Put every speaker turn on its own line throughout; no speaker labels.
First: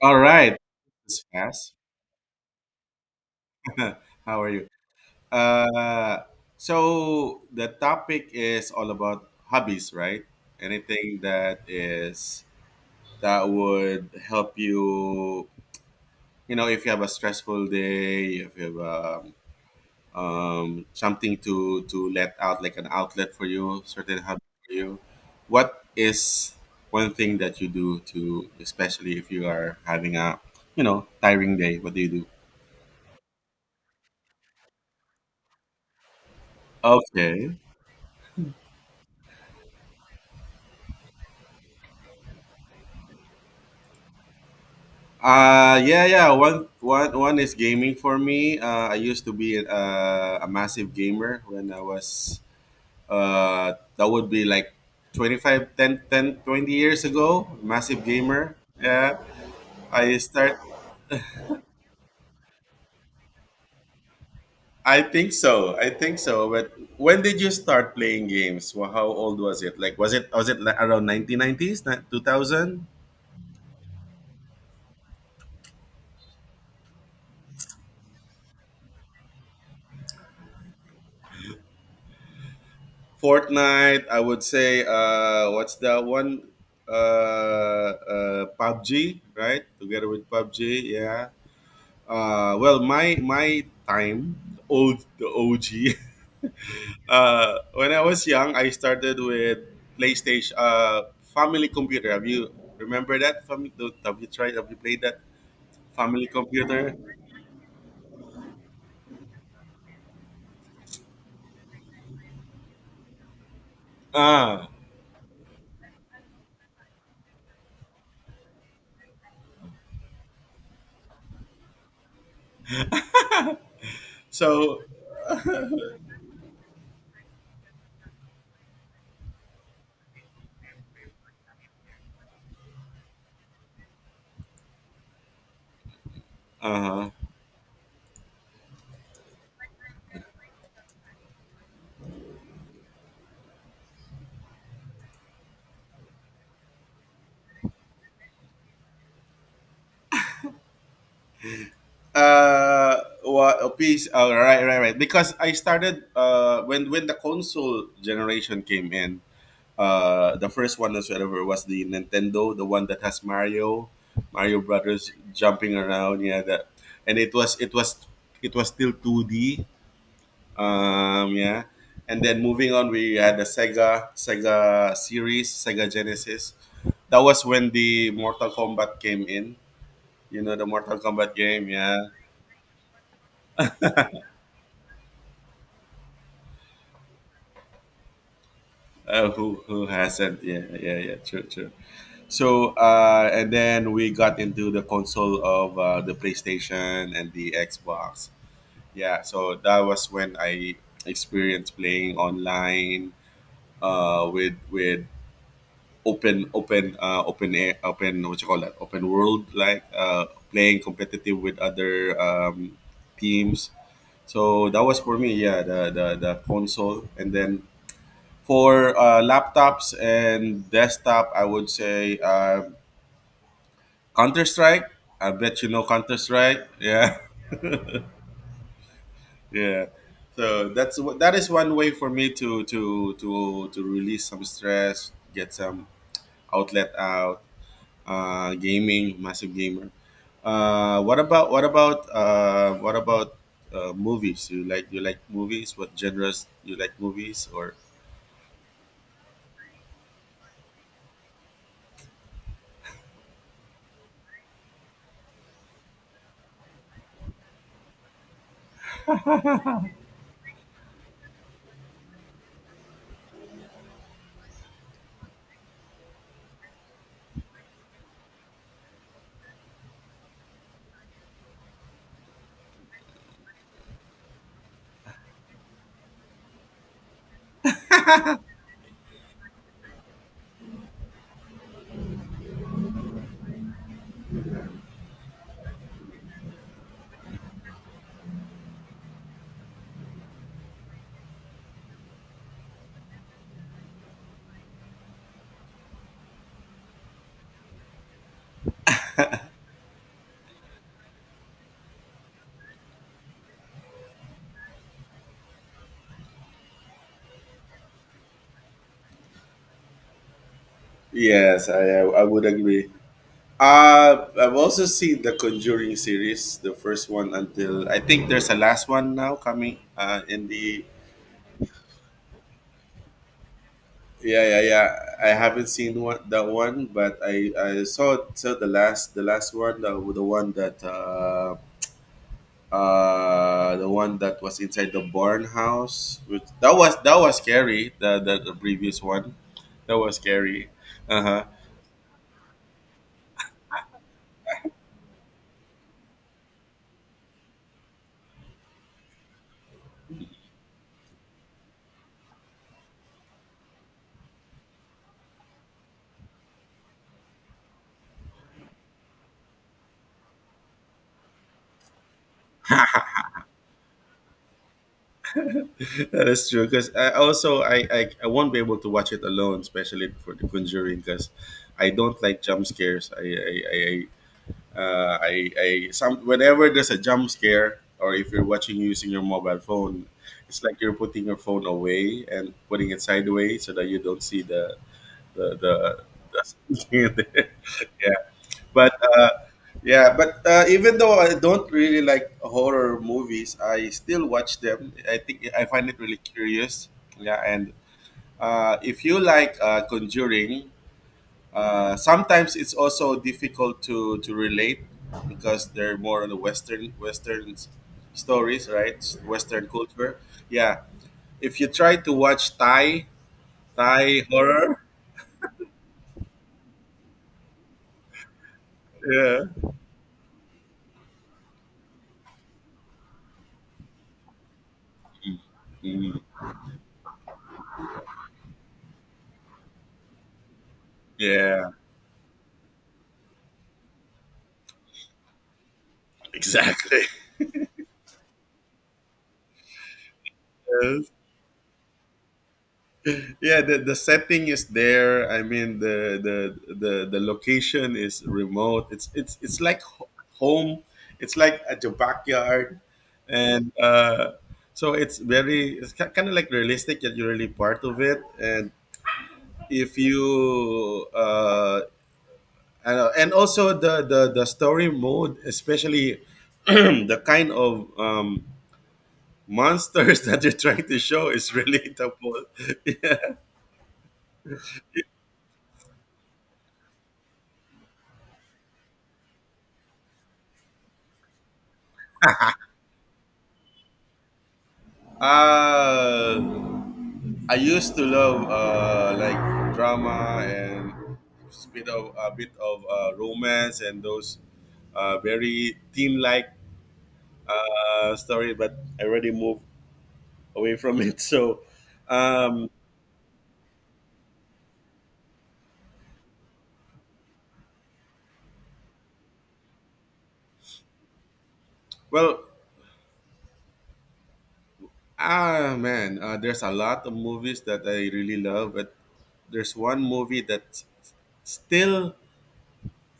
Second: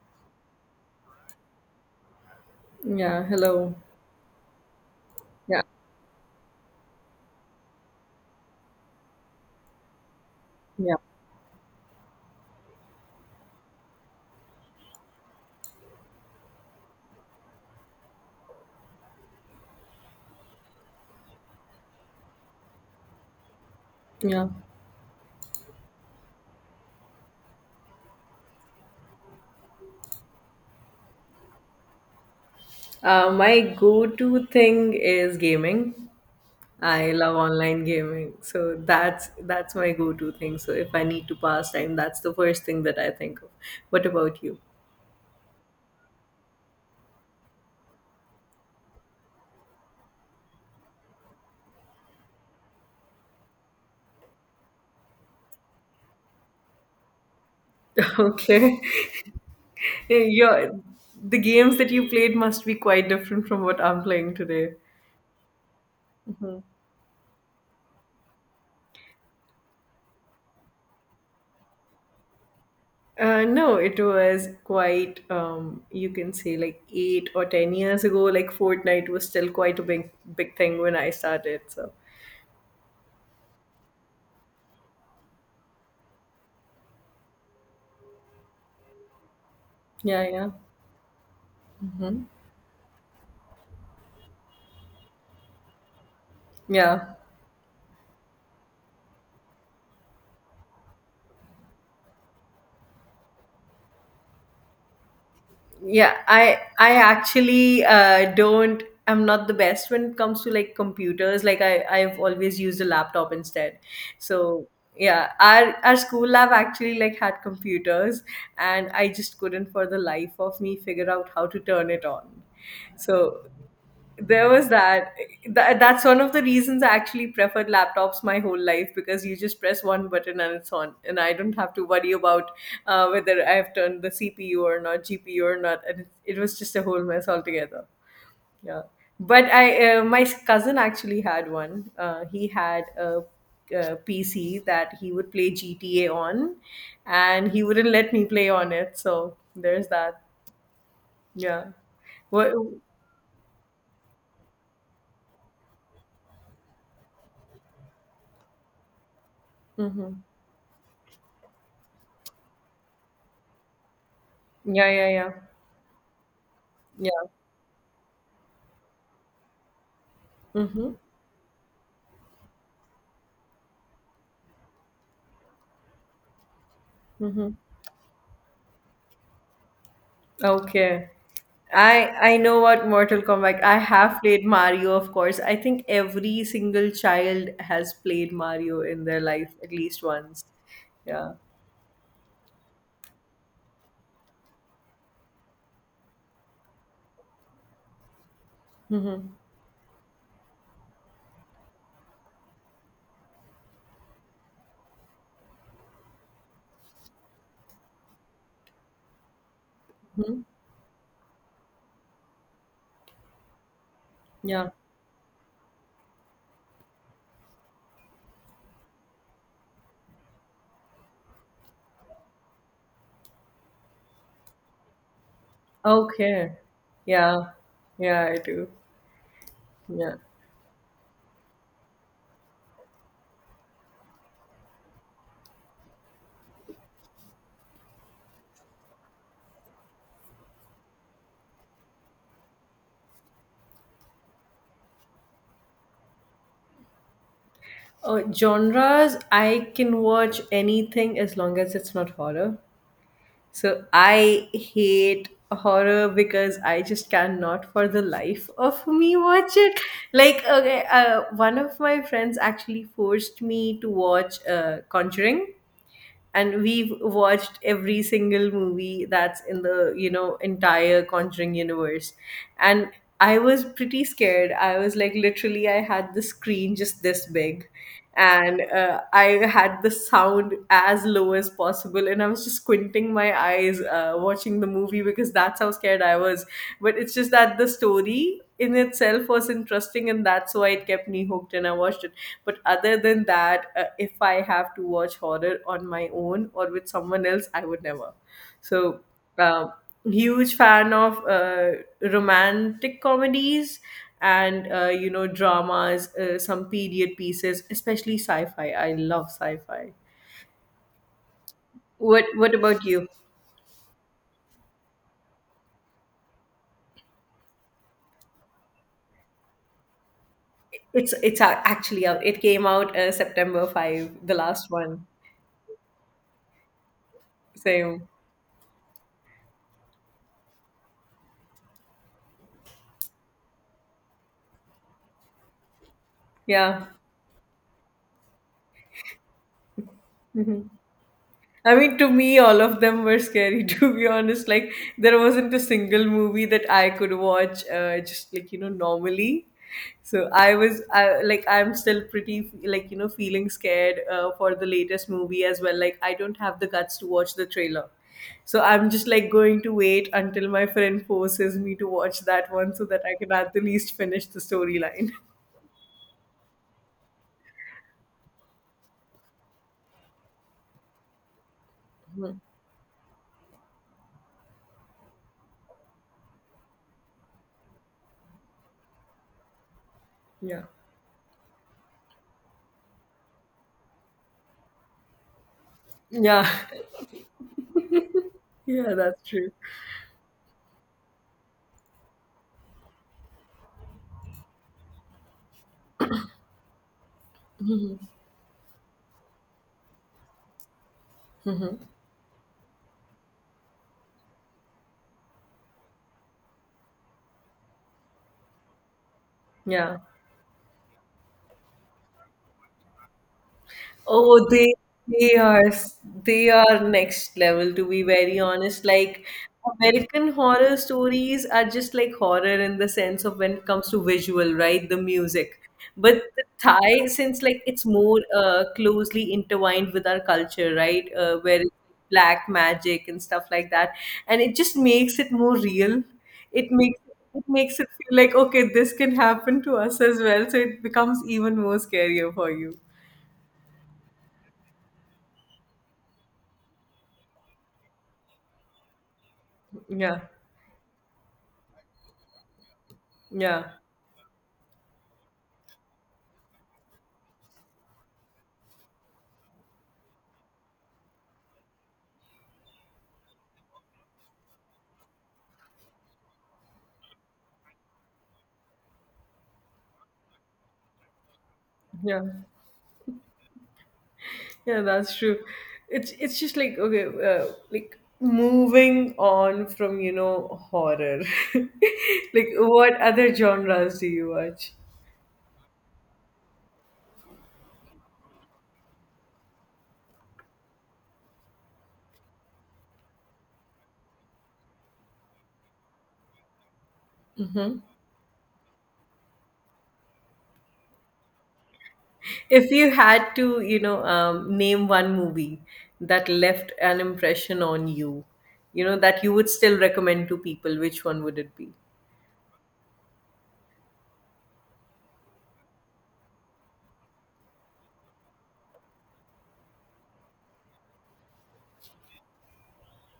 All right. This is fast.
Yeah, hello.
How are you?
Yeah,
Uh, so the topic is all about hobbies, right?
yeah,
Anything that is that would help you, you know, if you have a stressful day, if you have something to let out, like an outlet for you, certain hobby
yeah.
for you. What is one thing that you do to, especially if you are having a, you know, tiring day? What do you do?
My go-to thing is gaming. I love
Okay.
online gaming, so that's my go-to thing. So if I need to pass time, that's the first thing that I think of. What about you?
Yeah, yeah. One is gaming for me. I used to be a massive gamer when I was that would be like 25, 10, 10, 20 years ago, massive gamer. Yeah. I
Okay,
start
your the games that you played must be quite different from what I'm playing today.
I think so. I think so. But when did you start playing games? Well, how old was it? Was it like around 1990s, 2000?
No, it was quite, you can say like 8 or 10 years ago, like Fortnite was still quite a big thing when I started. So
Fortnite, I would say what's that one? PUBG, right? Together
yeah,
with
yeah.
PUBG, yeah. Well my time, the old the OG.
Yeah.
When I was young I started with PlayStation, family computer. Have you Remember that? Family have you tried Have you played that
Yeah,
family
I
computer?
I actually don't I'm not the best when it comes to like computers. Like I've always used a laptop instead. So,
Ah.
yeah, our school lab actually like had computers, and I just couldn't for the life of me figure out how to turn it on. So, there was
So
that. That's one of the reasons I actually preferred laptops my whole life because you just press one button and it's on, and I don't have to worry about whether I have turned the CPU or not, GPU or not, and it was just a whole
uh-huh.
mess altogether. Yeah, but I my cousin actually had one. He had a PC that he would play GTA on, and he wouldn't let me play on it. So there's that. Yeah. What?
What a piece? Oh, right, right, right, because I started when the console generation came in.
Mhm.
The first one whatsoever was the Nintendo, the one that has mario
Yeah, yeah,
Brothers
yeah,
jumping around, yeah. that and
yeah.
It was it was still 2D.
Mm-hmm.
Yeah. And then moving on we had the Sega Genesis. That was
Mm-hmm.
when the Mortal Kombat came in. You know the Mortal
Okay.
Kombat game? Yeah.
I know what Mortal Kombat. I have played Mario, of course. I think every single child has played Mario in their life
Who
at
who
least
hasn't?
once.
Yeah, yeah, yeah.
Yeah.
True, true. So, and then we got into the console of, the PlayStation and the Xbox. Yeah,
Mm-hmm.
so that was when I experienced playing online with open air open what you call that open world, like,
Hmm.
playing competitive with other teams.
Yeah.
So that was for me, yeah, the console, and then for laptops and desktop, I would say, Counter Strike. I bet you know Counter
Okay.
Strike. Yeah,
Yeah. Yeah, I do.
yeah.
Yeah.
So that's that is one way for me to release some stress, get some outlet out. Gaming, massive gamer. What about movies? You like movies? What genres you like, movies or?
Oh, genres, I can watch anything as long as it's not horror. So I hate horror because I just cannot for the life of me watch it. Like, okay, one of my friends actually forced me to watch Conjuring, and we've watched every single movie that's in the you know entire Conjuring universe, and. I was pretty scared. I was like, literally, I had the screen just this big, and I had the sound as low as possible, and I was just squinting my eyes watching the movie because that's how scared I was. But it's just that the story in itself was interesting, and that's why it kept me hooked, and I watched it. But other than that, if I have to watch horror on my own or with someone else, I would never. So, um huge fan of romantic comedies and you know dramas, some period pieces, especially sci-fi. I love sci-fi.
Yes, I would
What about
agree.
you?
I've also seen the Conjuring series, the first one until I think there's a last one now coming. In the
It's actually out. It came out September 5, the
Yeah, yeah,
last
yeah,
one.
I haven't seen one that one, but I
Same.
saw the last, the last one the one that was inside the barn house. Which, that
Yeah.
was, that was scary. The previous one, that was scary. Uh huh.
I mean, to me, all of them were scary, to be honest. Like, there wasn't a single movie that I could watch just like, you know, normally. So like, I'm still pretty, like, you know, feeling scared for the latest movie as well. Like, I don't have the guts to watch the trailer. So I'm just like going to wait until my friend forces me to watch that one so that I can at the least finish the storyline.
That is true. Because I also I won't be able to watch it alone, especially for The Conjuring, because I don't like jump scares. I some Whenever there's a jump scare, or if you're watching using your mobile phone,
Yeah.
it's like you're putting your phone away and putting it sideways so that you don't see the the.
Yeah.
The yeah, but
Yeah, that's true.
Yeah, but, even though I don't really like horror movies, I still watch them. I think I find it really curious. Yeah, and if you like, Conjuring, sometimes it's also difficult to relate because they're more on the Western stories, right? Western
Yeah.
culture. Yeah, if you try to watch Thai
Oh,
horror,
they are they are next level to be very honest. Like
yeah.
American horror stories are just like horror in the sense of when it comes to visual, right? The music.
Mm,
But the Thai, since like it's more closely intertwined with our culture, right? Where
yeah,
it's black magic and stuff like that, and it just makes it more real. It makes
exactly.
it makes it feel like okay, this can happen to us as well. So it becomes even more scarier for you.
Yeah, the setting is there. I mean, the location is remote. It's like
Yeah.
home. It's like at your backyard,
Yeah,
and so it's very, it's kind of like realistic that you're really part of it. And if you and also the story mode, especially the kind of monsters that you're trying to show is really
yeah,
the, yeah.
yeah. That's true. It's just like okay, like moving on from you know horror. Like, what other genres do you watch?
uh I used to love, like drama and a bit of romance and those very teen-like
Hmm.
story, but I already moved away from it. Um,
If you had to, you know, name one movie that left an impression on you, you know, that you would still recommend to people, which one would it be?
well, ah man, there's a lot of movies that I really love, but there's one movie that's still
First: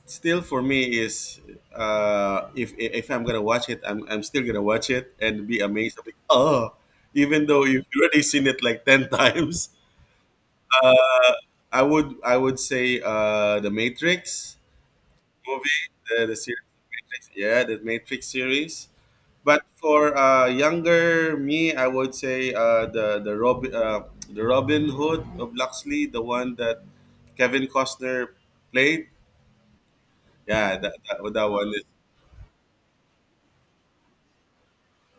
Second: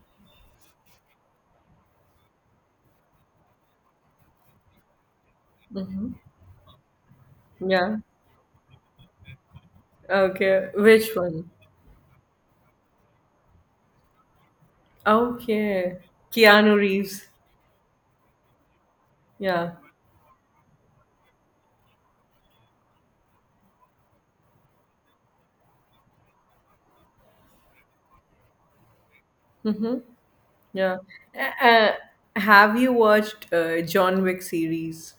still for me. Is, if I'm gonna watch it I'm still gonna watch it and be amazed. I'm
Hmm.
like, oh, even though you've
Yeah.
already seen it like 10 times.
Okay. Which one?
I would say the Matrix movie,
Okay.
the series.
Keanu Reeves.
Matrix, yeah, the Matrix series. But
Yeah.
for younger me, I would say the the robin Hood of Luxley, the one that Kevin Costner played.
Mm-hmm.
Yeah,
Yeah.
that
Uh,
one is.
uh, have you watched John Wick series?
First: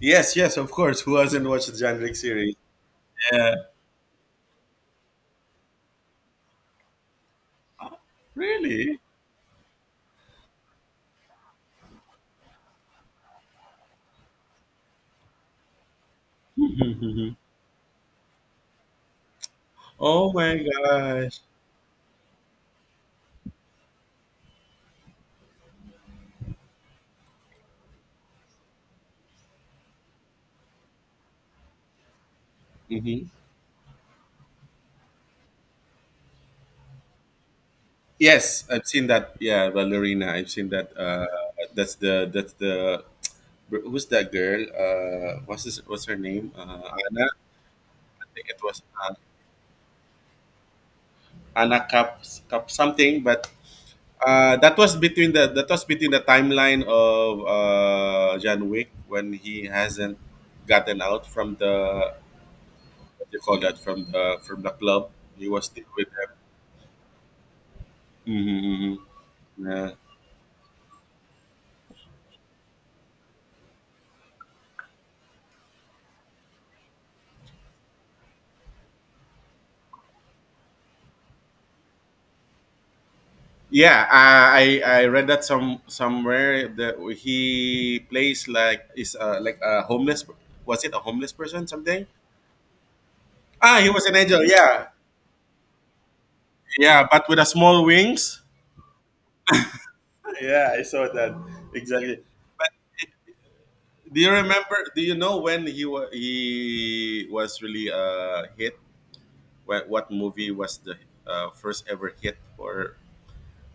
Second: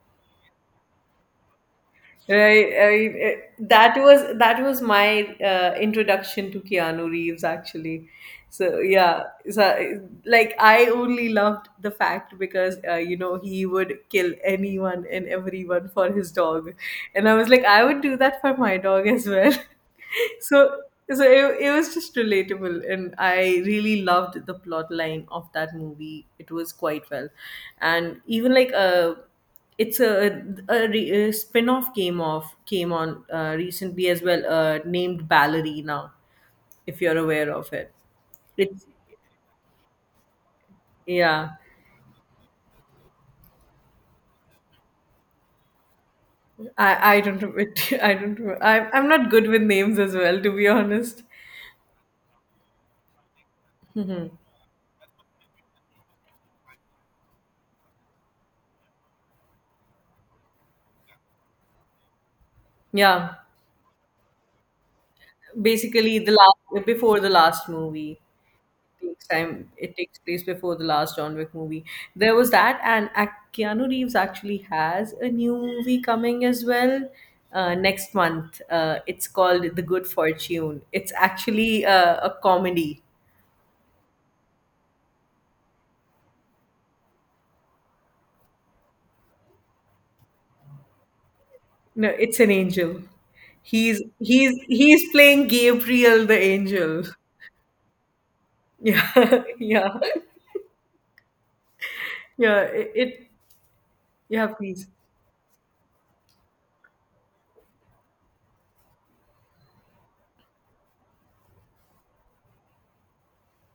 Yes, yes, of course. Who hasn't watched the John Wick series?
Right. I mean,
Yeah.
that was my introduction to Keanu Reeves, actually. So
Really?
yeah, so like I only loved the fact because you know he would kill anyone and everyone for his dog, and I was like, I would do that for my dog as well.
Oh my
So so
gosh.
it was just relatable, and I really loved the plot line of that movie. It was quite well, and even like It's a spin-off game of came on
Hmm.
recently as well, named Ballerina, if you're aware of it.
Yes,
It's
I've seen that. Yeah, Valerina. I've seen that.
Yeah.
That's the, who's that girl? What's his? What's her name?
I
Anna.
don't remember. I
I
don't
think it
remember.
was,
I'm not good with names as well, to be honest.
Anna Cap, Cap something. But that was between the that was between the timeline of, John Wick when he hasn't gotten out from the, what
Yeah,
do you call that, from the club. He was still with
basically
them.
the last before the last movie.
Mm-hmm, hmm.
Takes time.
Yeah,
It takes place before the last John Wick movie. There was that, and Keanu Reeves actually has a new movie coming as well next month. It's called The Good Fortune. It's actually a comedy.
yeah. I read that somewhere that he plays like, is, like a homeless. Was it a homeless person someday?
No, it's an angel.
Ah, he
He's
was an angel.
he's
Yeah,
he's playing Gabriel the angel.
yeah, but with a small wings.
Yeah, yeah,
Yeah, I saw that. Exactly.
yeah. It
Do you
Yeah,
remember?
please.
Do you know when he was really hit? What movie was the, first ever hit for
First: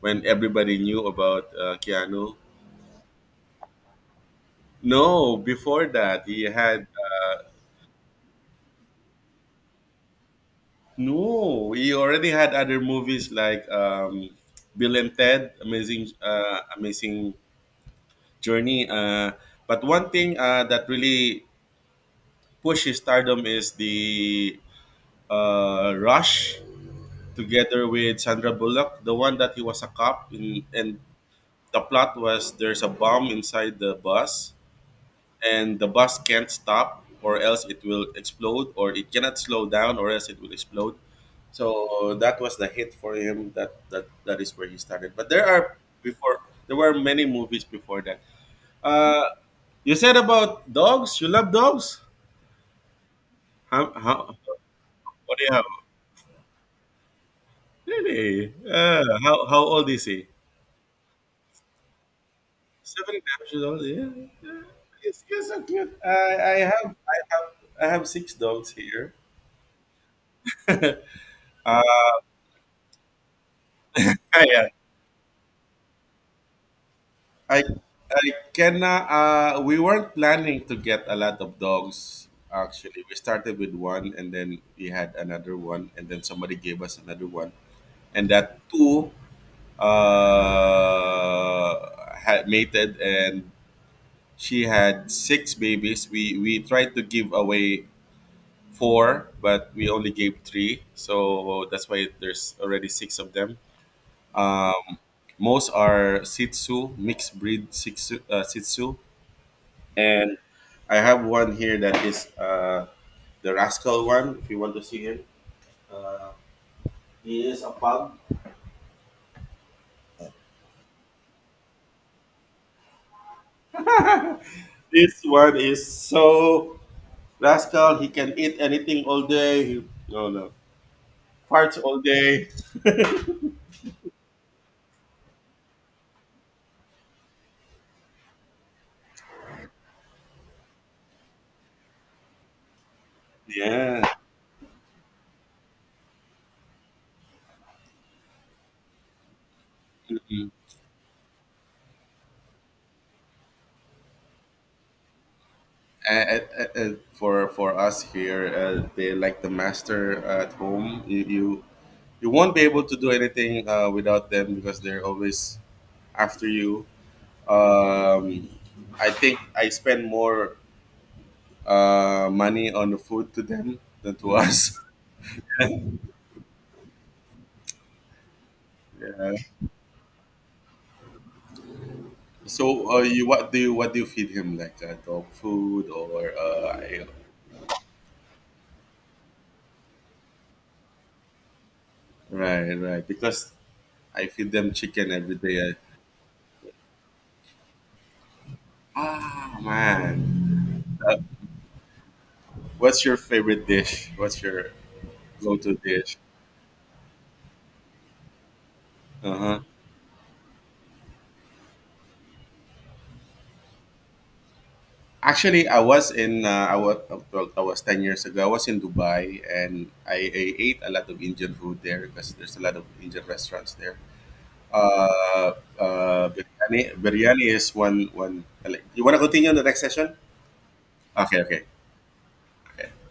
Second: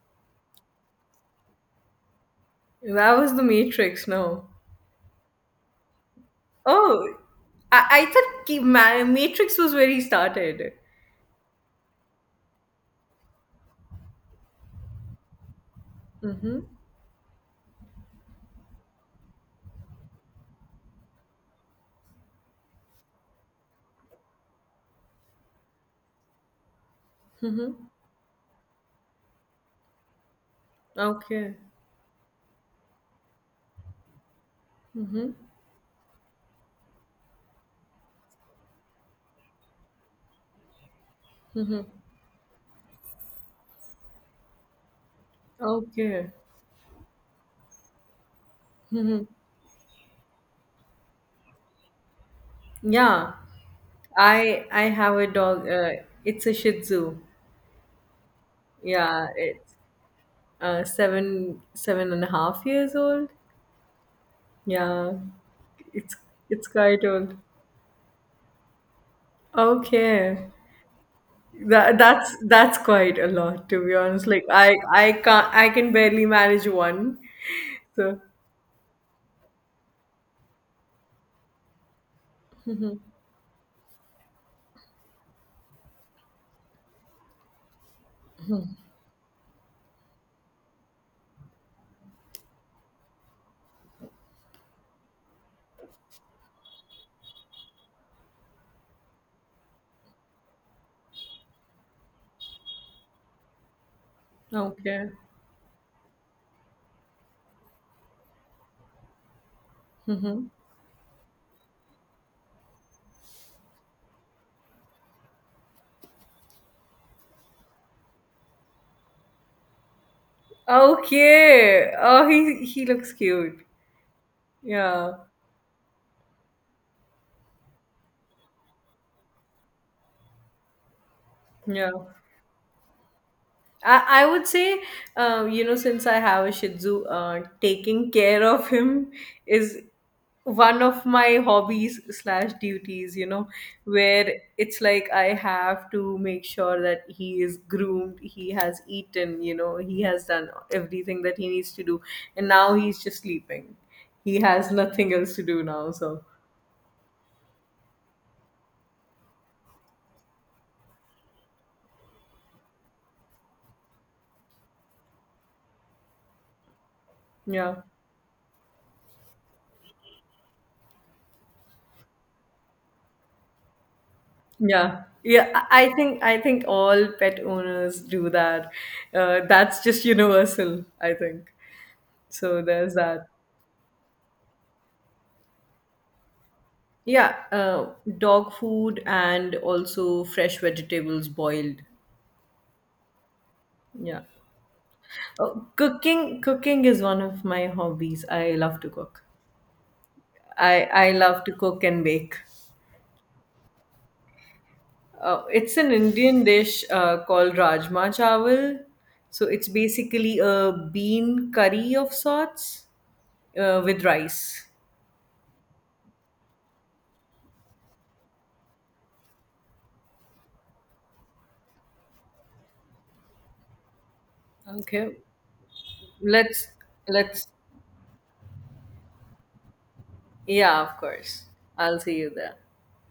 when everybody knew about, Keanu?
That was the Matrix. No.
No, before that he had,
Oh, I thought Matrix was where he started.
no, he already had other movies like, Bill and Ted, Amazing,
Mm-hmm.
Amazing Journey. But one thing, that really pushed his stardom is the, Rush, together
Mm-hmm.
with Sandra Bullock, the one that he was a cop in. And
Okay.
the plot was there's a bomb inside the bus, and the bus can't stop or else it will explode, or it cannot slow down or else it will explode. So that was the hit for him. That that is where he started. But there are,
Okay.
before there were many movies before that.
Mm-hmm.
uh you said about dogs, you love dogs.
Yeah.
How,
I have a
what do you have?
dog. It's a Shih Tzu.
Really?
Yeah.
How
It's
old is he?
seven and a half years
Seven and
old.
a half years old? Yeah, yeah.
Yeah.
He's so cute. I,
It's
I
it's
have
quite
i
old.
have i have six dogs here.
Okay.
uh,
That's quite a lot to be honest. Like
yeah,
I can't I can barely manage one.
I
So
I can we weren't planning to get a lot of dogs actually. We started with one, and then we had another one, and then somebody gave us another one, and that two had mated, and she had six babies. We tried to give away four but we only gave three. So that's why there's already six of them. Um,
okay.
most are Sitsu, mixed breed Sitsu, Sitsu. And I have one here that is, the rascal one. If you want to see him, he is a pug.
Okay. Oh, he looks cute. Yeah.
This one is so rascal. He can eat anything all day. He no no farts
Yeah.
all day.
I would say, you know, since I have a Shih Tzu, taking care of him is one of my hobbies slash duties. You know,
Yeah.
where it's like I have to make sure that he is groomed, he has eaten, you know, he has done
Mm.
everything that he needs to do, and now he's just sleeping. He has nothing else to do now. So
And, and for us here, they like the master at home. You won't be able to do anything, without them because they're always after you.
yeah.
Um, I think I spend more, money on the food to them than to us.
Yeah. Yeah, I think I think all pet owners do that.
Yeah.
That's just universal, I think. So
So,
there's that.
you, what do you, what do you feed him, like, dog food, or, you?
Yeah, dog food and also fresh vegetables boiled.
Right, right? Because
Yeah.
I feed them chicken every
Oh,
day.
cooking is one of my hobbies. I love to cook.
Ah, man,
I
uh,
love to cook and bake.
what's your favorite dish? What's your go-to
It's an
dish?
Indian dish called rajma chawal.
Uh
So
huh.
it's basically a bean curry of sorts. Uh, with rice.
Actually, I was in, I was well, I was 10 years ago. I was in Dubai and I ate a lot of Indian food there because there's a lot of Indian restaurants there.
Okay.
Uh,
Let's
Biryani,
let's
biryani is one. You want to continue in the next session?
Yeah, of
Okay,
course.
okay,
I'll see you there.
okay.